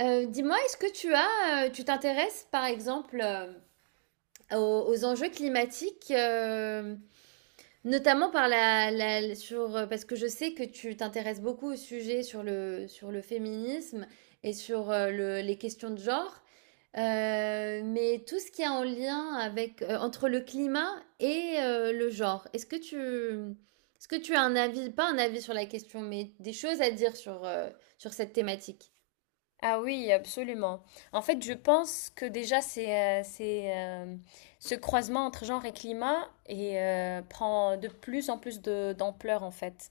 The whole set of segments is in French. Dis-moi, est-ce que tu t'intéresses par exemple, aux enjeux climatiques, notamment parce que je sais que tu t'intéresses beaucoup au sujet sur le féminisme et sur les questions de genre, mais tout ce qui est en lien avec, entre le climat et le genre. Est-ce que tu as un avis, pas un avis sur la question, mais des choses à dire sur, sur cette thématique? Ah oui, absolument. En fait, je pense que déjà, euh, c'est, euh, ce croisement entre genre et climat et, prend de plus en plus d'ampleur, en fait.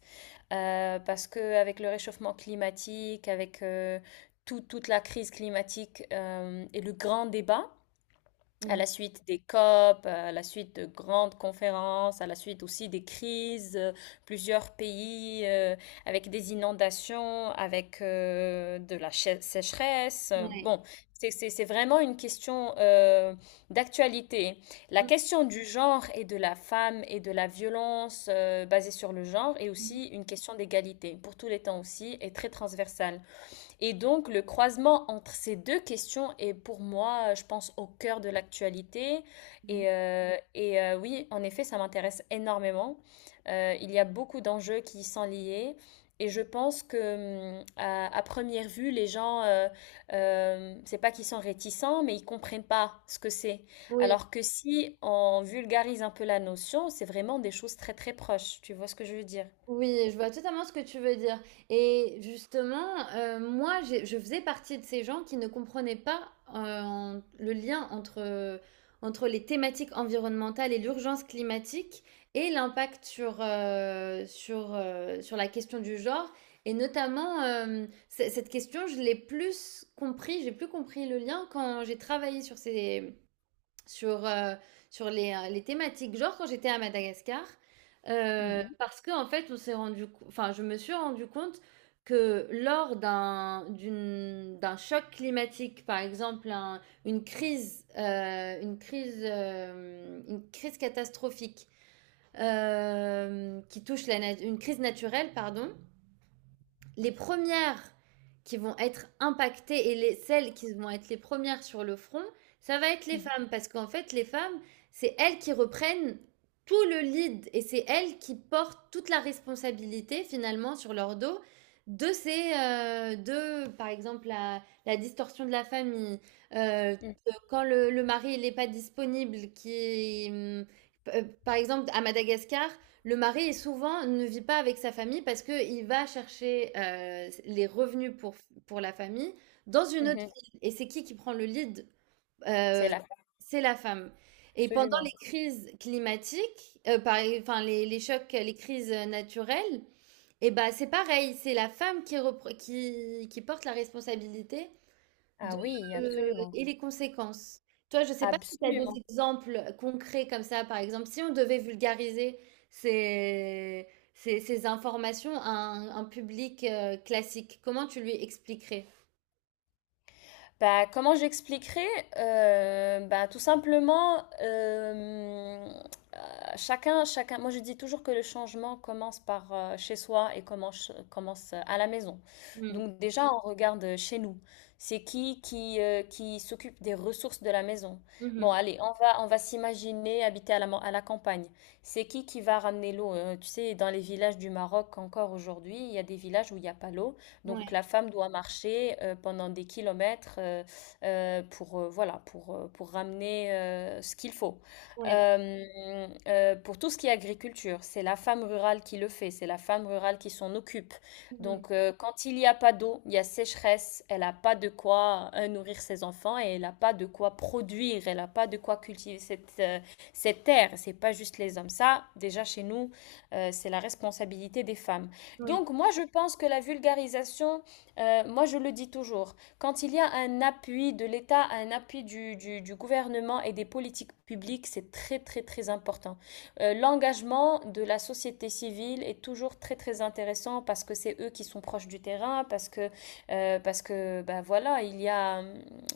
Parce que avec le réchauffement climatique, avec toute la crise climatique, et le grand débat, à Mhm. la suite des COP, à la suite de grandes conférences, à la suite aussi des crises, plusieurs pays, avec des inondations, avec de la sécheresse. Bon, c'est vraiment une question, d'actualité. La question du genre et de la femme et de la violence, basée sur le genre, est Ouais. aussi une question d'égalité, pour tous les temps aussi, et très transversale. Et donc, le croisement entre ces deux questions est, pour moi, je pense, au cœur de l'actualité. Mmh. Et oui, en effet, ça m'intéresse énormément. Il y a beaucoup d'enjeux qui y sont liés. Et je pense que, à première vue, les gens, c'est pas qu'ils sont réticents, mais ils comprennent pas ce que c'est. Oui, Alors que si on vulgarise un peu la notion, c'est vraiment des choses très très proches. Tu vois ce que je veux dire? oui, je vois totalement ce que tu veux dire. Et justement, moi, je faisais partie de ces gens qui ne comprenaient pas le lien entre, entre les thématiques environnementales et l'urgence climatique et l'impact sur la question du genre. Et notamment, cette question, je l'ai plus compris, j'ai plus compris le lien quand j'ai travaillé sur ces, sur, sur les thématiques. Genre quand j'étais à Madagascar, Mhm. parce que en fait, on s'est rendu, co- enfin, je me suis rendu compte que lors d'un choc climatique, par exemple, une crise catastrophique, qui touche une crise naturelle, pardon, les premières qui vont être impactées et celles qui vont être les premières sur le front, ça va être les femmes. Parce qu'en fait, les femmes, c'est elles qui reprennent tout le lead et c'est elles qui portent toute la responsabilité finalement sur leur dos par exemple, la distorsion de la famille, Mhm. quand le mari n'est pas disponible, par exemple, à Madagascar, le mari est souvent ne vit pas avec sa famille parce qu'il va chercher, les revenus pour la famille dans une Mhm. autre Mhm. ville, et c'est qui prend le lead? C'est Heu, là, c'est la femme, et pendant les absolument. crises climatiques, par enfin les chocs, les crises naturelles, et ben c'est pareil, c'est la femme qui repre qui porte la responsabilité de, Ah oui, absolument. et les conséquences. Toi, je ne sais pas si tu as des Absolument. exemples concrets comme ça, par exemple, si on devait vulgariser ces, ces informations à un public classique, comment tu lui expliquerais? Bah, comment j'expliquerai? Bah, tout simplement, euh, chacun, moi je dis toujours que le changement commence par, chez soi et commence à la maison. Mm, Donc déjà, on regarde chez nous. C'est qui s'occupe des ressources de la maison? Bon, mhm, allez, on va s'imaginer habiter à à la campagne. C'est qui va ramener l'eau? Tu sais, dans les villages du Maroc encore aujourd'hui, il y a des villages où il n'y a pas l'eau. Donc ouais, la femme doit marcher, pendant des kilomètres, voilà, pour ramener ce qu'il faut. ouais, Euh, pour tout ce qui est agriculture, c'est la femme rurale qui le fait, c'est la femme rurale qui s'en occupe. mhm, Donc quand il n'y a pas d'eau, il y a sécheresse, elle n'a pas de quoi, nourrir ses enfants, et elle n'a pas de quoi produire, elle n'a pas de quoi cultiver cette terre. C'est pas juste les hommes. Ça, déjà chez nous, c'est la responsabilité des femmes. oui, Donc moi, je pense que la vulgarisation, moi je le dis toujours, quand il y a un appui de l'État, un appui du gouvernement et des politiques publiques, c'est très très très important. L'engagement de la société civile est toujours très très intéressant parce que c'est eux qui sont proches du terrain, parce que bah, voilà, il y a,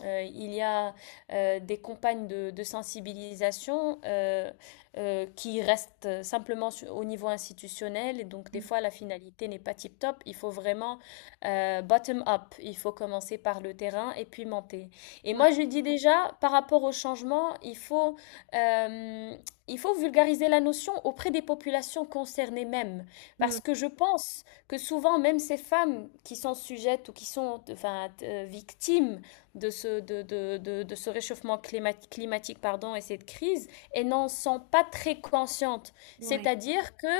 euh, il y a, des campagnes de sensibilisation, qui restent simplement au niveau institutionnel. Et donc, des mm, fois, la finalité n'est pas tip-top. Il faut vraiment, bottom-up. Il faut commencer par le terrain et puis monter. Et ouais, moi, je dis déjà, par rapport au changement, euh, il faut vulgariser la notion auprès des populations concernées même. mm, Parce que je pense que souvent, même ces femmes qui sont sujettes ou qui sont enfin, victimes de ce réchauffement climatique pardon, et cette crise, et n'en sont pas très conscientes. ouais, C'est-à-dire que,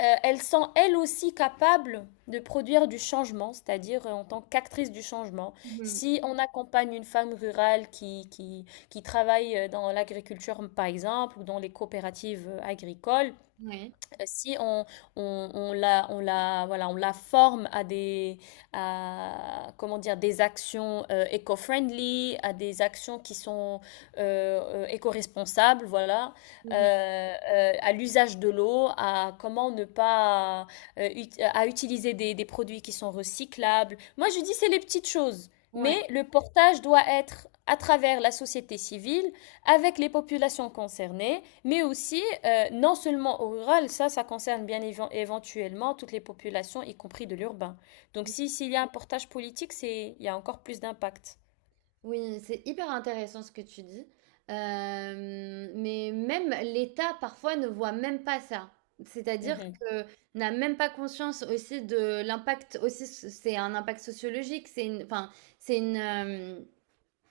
elles sont elles aussi capables de produire du changement, c'est-à-dire, en tant qu'actrice du changement. mhm, Si on accompagne une femme rurale qui travaille, dans l'agriculture, par exemple, ou dans les coopératives, agricoles, ouais, si on la, voilà, on la forme à des, à, comment dire, des actions, éco-friendly, à des actions qui sont, éco-responsables, voilà, mhm, euh, à l'usage de l'eau, à comment ne pas, à utiliser des produits qui sont recyclables. Moi, je dis c'est les petites choses, mais ouais. le portage doit être à travers la société civile, avec les populations concernées mais aussi, non seulement au rural, ça concerne bien éventuellement toutes les populations, y compris de l'urbain. Donc si s'il y a un portage politique, c'est il y a encore plus d'impact. Oui, c'est hyper intéressant ce que tu dis. Mais même l'État parfois ne voit même pas ça. C'est-à-dire Mhm. que n'a même pas conscience aussi de l'impact, aussi c'est un impact sociologique, c'est une enfin c'est une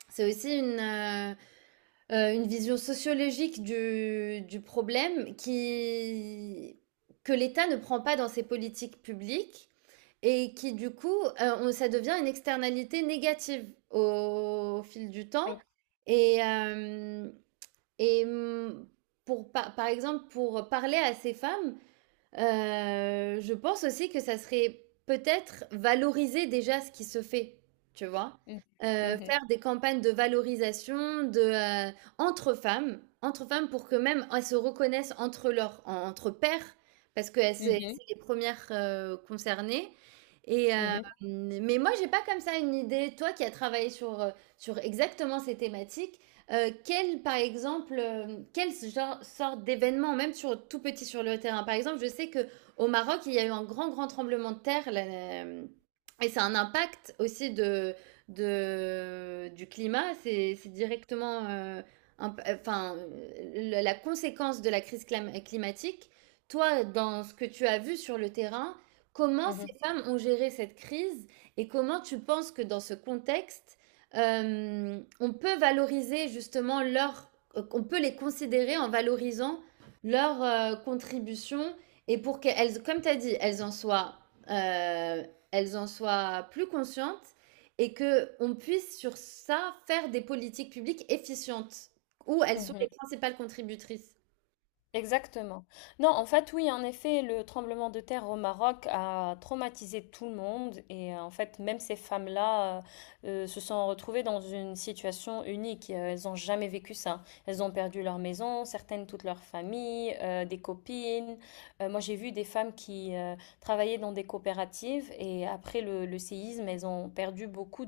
c'est aussi une vision sociologique du problème qui que l'État ne prend pas dans ses politiques publiques et qui du coup, on ça devient une externalité négative au fil du temps Oui. et hem et, pour par par exemple, pour parler à ces femmes. Je pense aussi que ça serait peut-être valoriser déjà ce qui se fait, tu vois? Mhm. Faire des campagnes de valorisation entre femmes pour que même elles se reconnaissent entre leurs en entre pairs, parce que elles, Mhm. c'est les premières res concernées, Mhm. Mhm. mais moi j'ai pas comme ça une idée. Toi qui as travaillé sur exactement ces thématiques, par exemple, quel genre, sorte d'événement, même tout petit sur le terrain? Par exemple, je sais que au Maroc, il y a eu un grand, grand tremblement de terre là, et c'est un impact aussi du climat. C'est directement, enfin, la conséquence de la crise climatique. Toi, dans ce que tu as vu sur le terrain, comment Mhm. ces femmes ont géré cette crise et comment tu penses que dans ce contexte, euh, on peut valoriser justement leur, on peut les considérer en valorisant leur contribution, et pour qu'elles, comme tu as dit, euh, elles en soient plus conscientes, et que on puisse sur ça faire des politiques publiques efficientes où elles sont Mhm. les principales contributrices. Exactement. Non, en fait, oui, en effet, le tremblement de terre au Maroc a traumatisé tout le monde et, en fait, même ces femmes-là, se sont retrouvées dans une situation unique. Elles n'ont jamais vécu ça. Elles ont perdu leur maison, certaines toute leur famille, des copines. Moi, j'ai vu des femmes qui, travaillaient dans des coopératives et après le séisme, elles ont perdu beaucoup,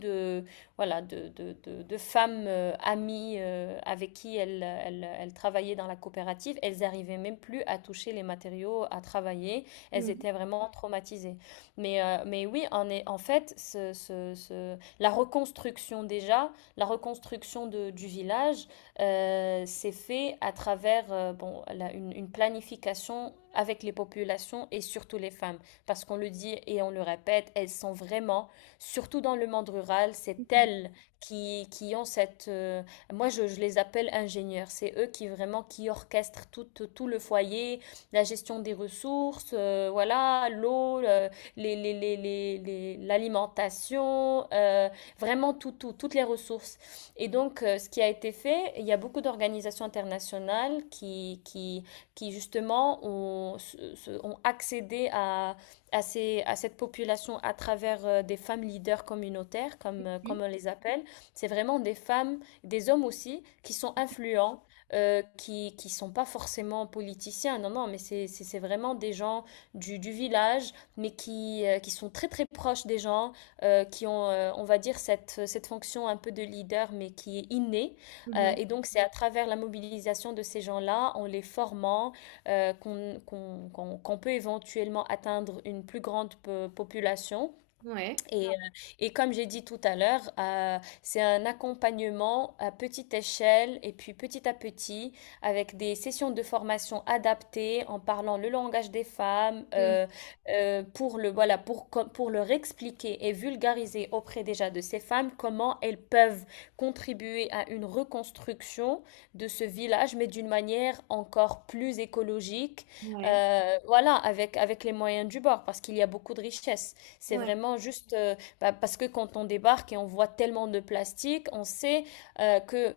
voilà, de femmes, amies, avec qui elles travaillaient dans la coopérative. Elles n'arrivaient même plus à toucher les matériaux, à travailler. Elles Mhm. étaient vraiment traumatisées. Mais, oui, en fait, la reconstruction déjà, la reconstruction du village, s'est fait à travers, bon, une planification avec les populations et surtout les femmes. Parce qu'on le dit et on le répète, elles sont vraiment, surtout dans le monde rural, c'est elles qui ont cette, moi, je les appelle ingénieurs. C'est eux qui vraiment qui orchestrent tout, tout le foyer, la gestion des ressources, voilà, l'eau, l'alimentation, vraiment toutes les ressources. Et donc, ce qui a été fait, il y a beaucoup d'organisations internationales qui justement ont accédé à, à cette population à travers, des femmes leaders communautaires, comme, Mhm. comme on les appelle. C'est vraiment des femmes, des hommes aussi, qui sont influents, qui ne sont pas forcément politiciens, non, non, mais c'est vraiment des gens du village, mais qui sont très très proches des gens, qui ont, on va dire, cette fonction un peu de leader, mais qui est innée. Et donc c'est à travers la mobilisation de ces gens-là, en les formant, qu'on peut éventuellement atteindre une plus grande population Mhm. Ouais. et, comme j'ai dit tout à l'heure, c'est un accompagnement à petite échelle, et puis petit à petit, avec des sessions de formation adaptées, en parlant le langage des femmes, Mm. Pour voilà, pour leur expliquer et vulgariser auprès déjà de ces femmes comment elles peuvent contribuer à une reconstruction de ce village, mais d'une manière encore plus écologique, Ouais. Voilà, avec les moyens du bord, parce qu'il y a beaucoup de richesses. C'est Ouais. vraiment juste, bah, parce que quand on débarque et on voit tellement de plastique, on sait, que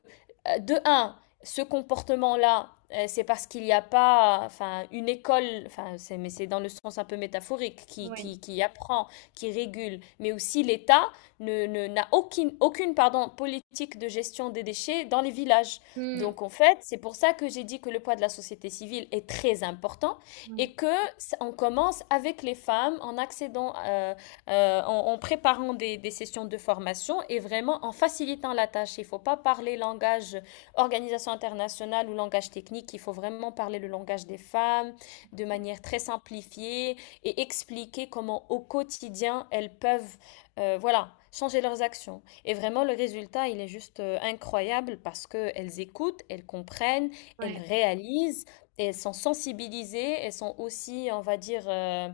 de un, ce comportement-là, c'est parce qu'il n'y a pas, enfin, une école, enfin, c'est, mais c'est dans le sens un peu métaphorique, Ouais. Qui apprend, qui régule, mais aussi l'État n'a aucune, pardon, politique de gestion des déchets dans les villages. Mm. Donc, en fait, c'est pour ça que j'ai dit que le poids de la société civile est très important, Ouais. et que on commence avec les femmes en accédant, en, en préparant des sessions de formation et vraiment en facilitant la tâche. Il ne faut pas parler langage organisation internationale ou langage technique. Il faut vraiment parler le langage des femmes de manière très simplifiée et expliquer comment au quotidien elles peuvent, voilà, changer leurs actions. Et vraiment, le résultat, il est juste, incroyable, parce que elles écoutent, elles comprennent, elles Ouais. réalisent et elles sont sensibilisées, elles sont aussi, on va dire, euh,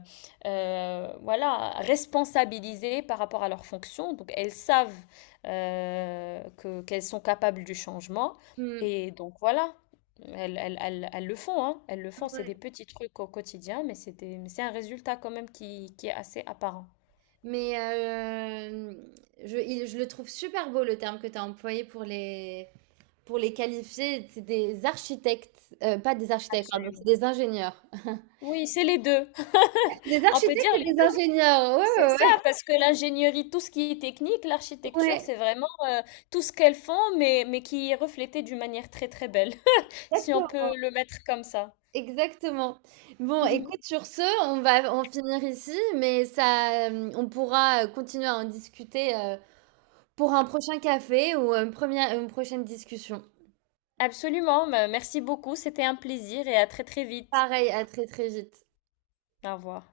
euh, voilà, responsabilisées par rapport à leurs fonctions. Donc elles savent, que qu'elles sont capables du changement. Mm. Et donc voilà, elles le font, hein, elles le font. C'est Ouais. des petits trucs au quotidien, mais mais c'est un résultat quand même qui est assez apparent. Mais, je le trouve super beau le terme que tu as employé pour les qualifier. C'est des architectes, pas des architectes, pardon, c'est Absolument. des ingénieurs. Oui, c'est les deux. Des On peut dire, architectes et des ingénieurs, c'est ouais, ça, ouais, parce que l'ingénierie, tout ce qui est technique, ouais. l'architecture, Ouais, c'est vraiment, tout ce qu'elles font, mais qui est reflété d'une manière très très belle, si on peut exactement. le mettre comme ça. Exactement. Bon, Mhm. écoute, sur ce, on va en finir ici, mais ça, on pourra continuer à en discuter pour un prochain café ou une prochaine discussion. Absolument, bah, merci beaucoup, c'était un plaisir, et à très très vite. Pareil, à très très vite. Au revoir.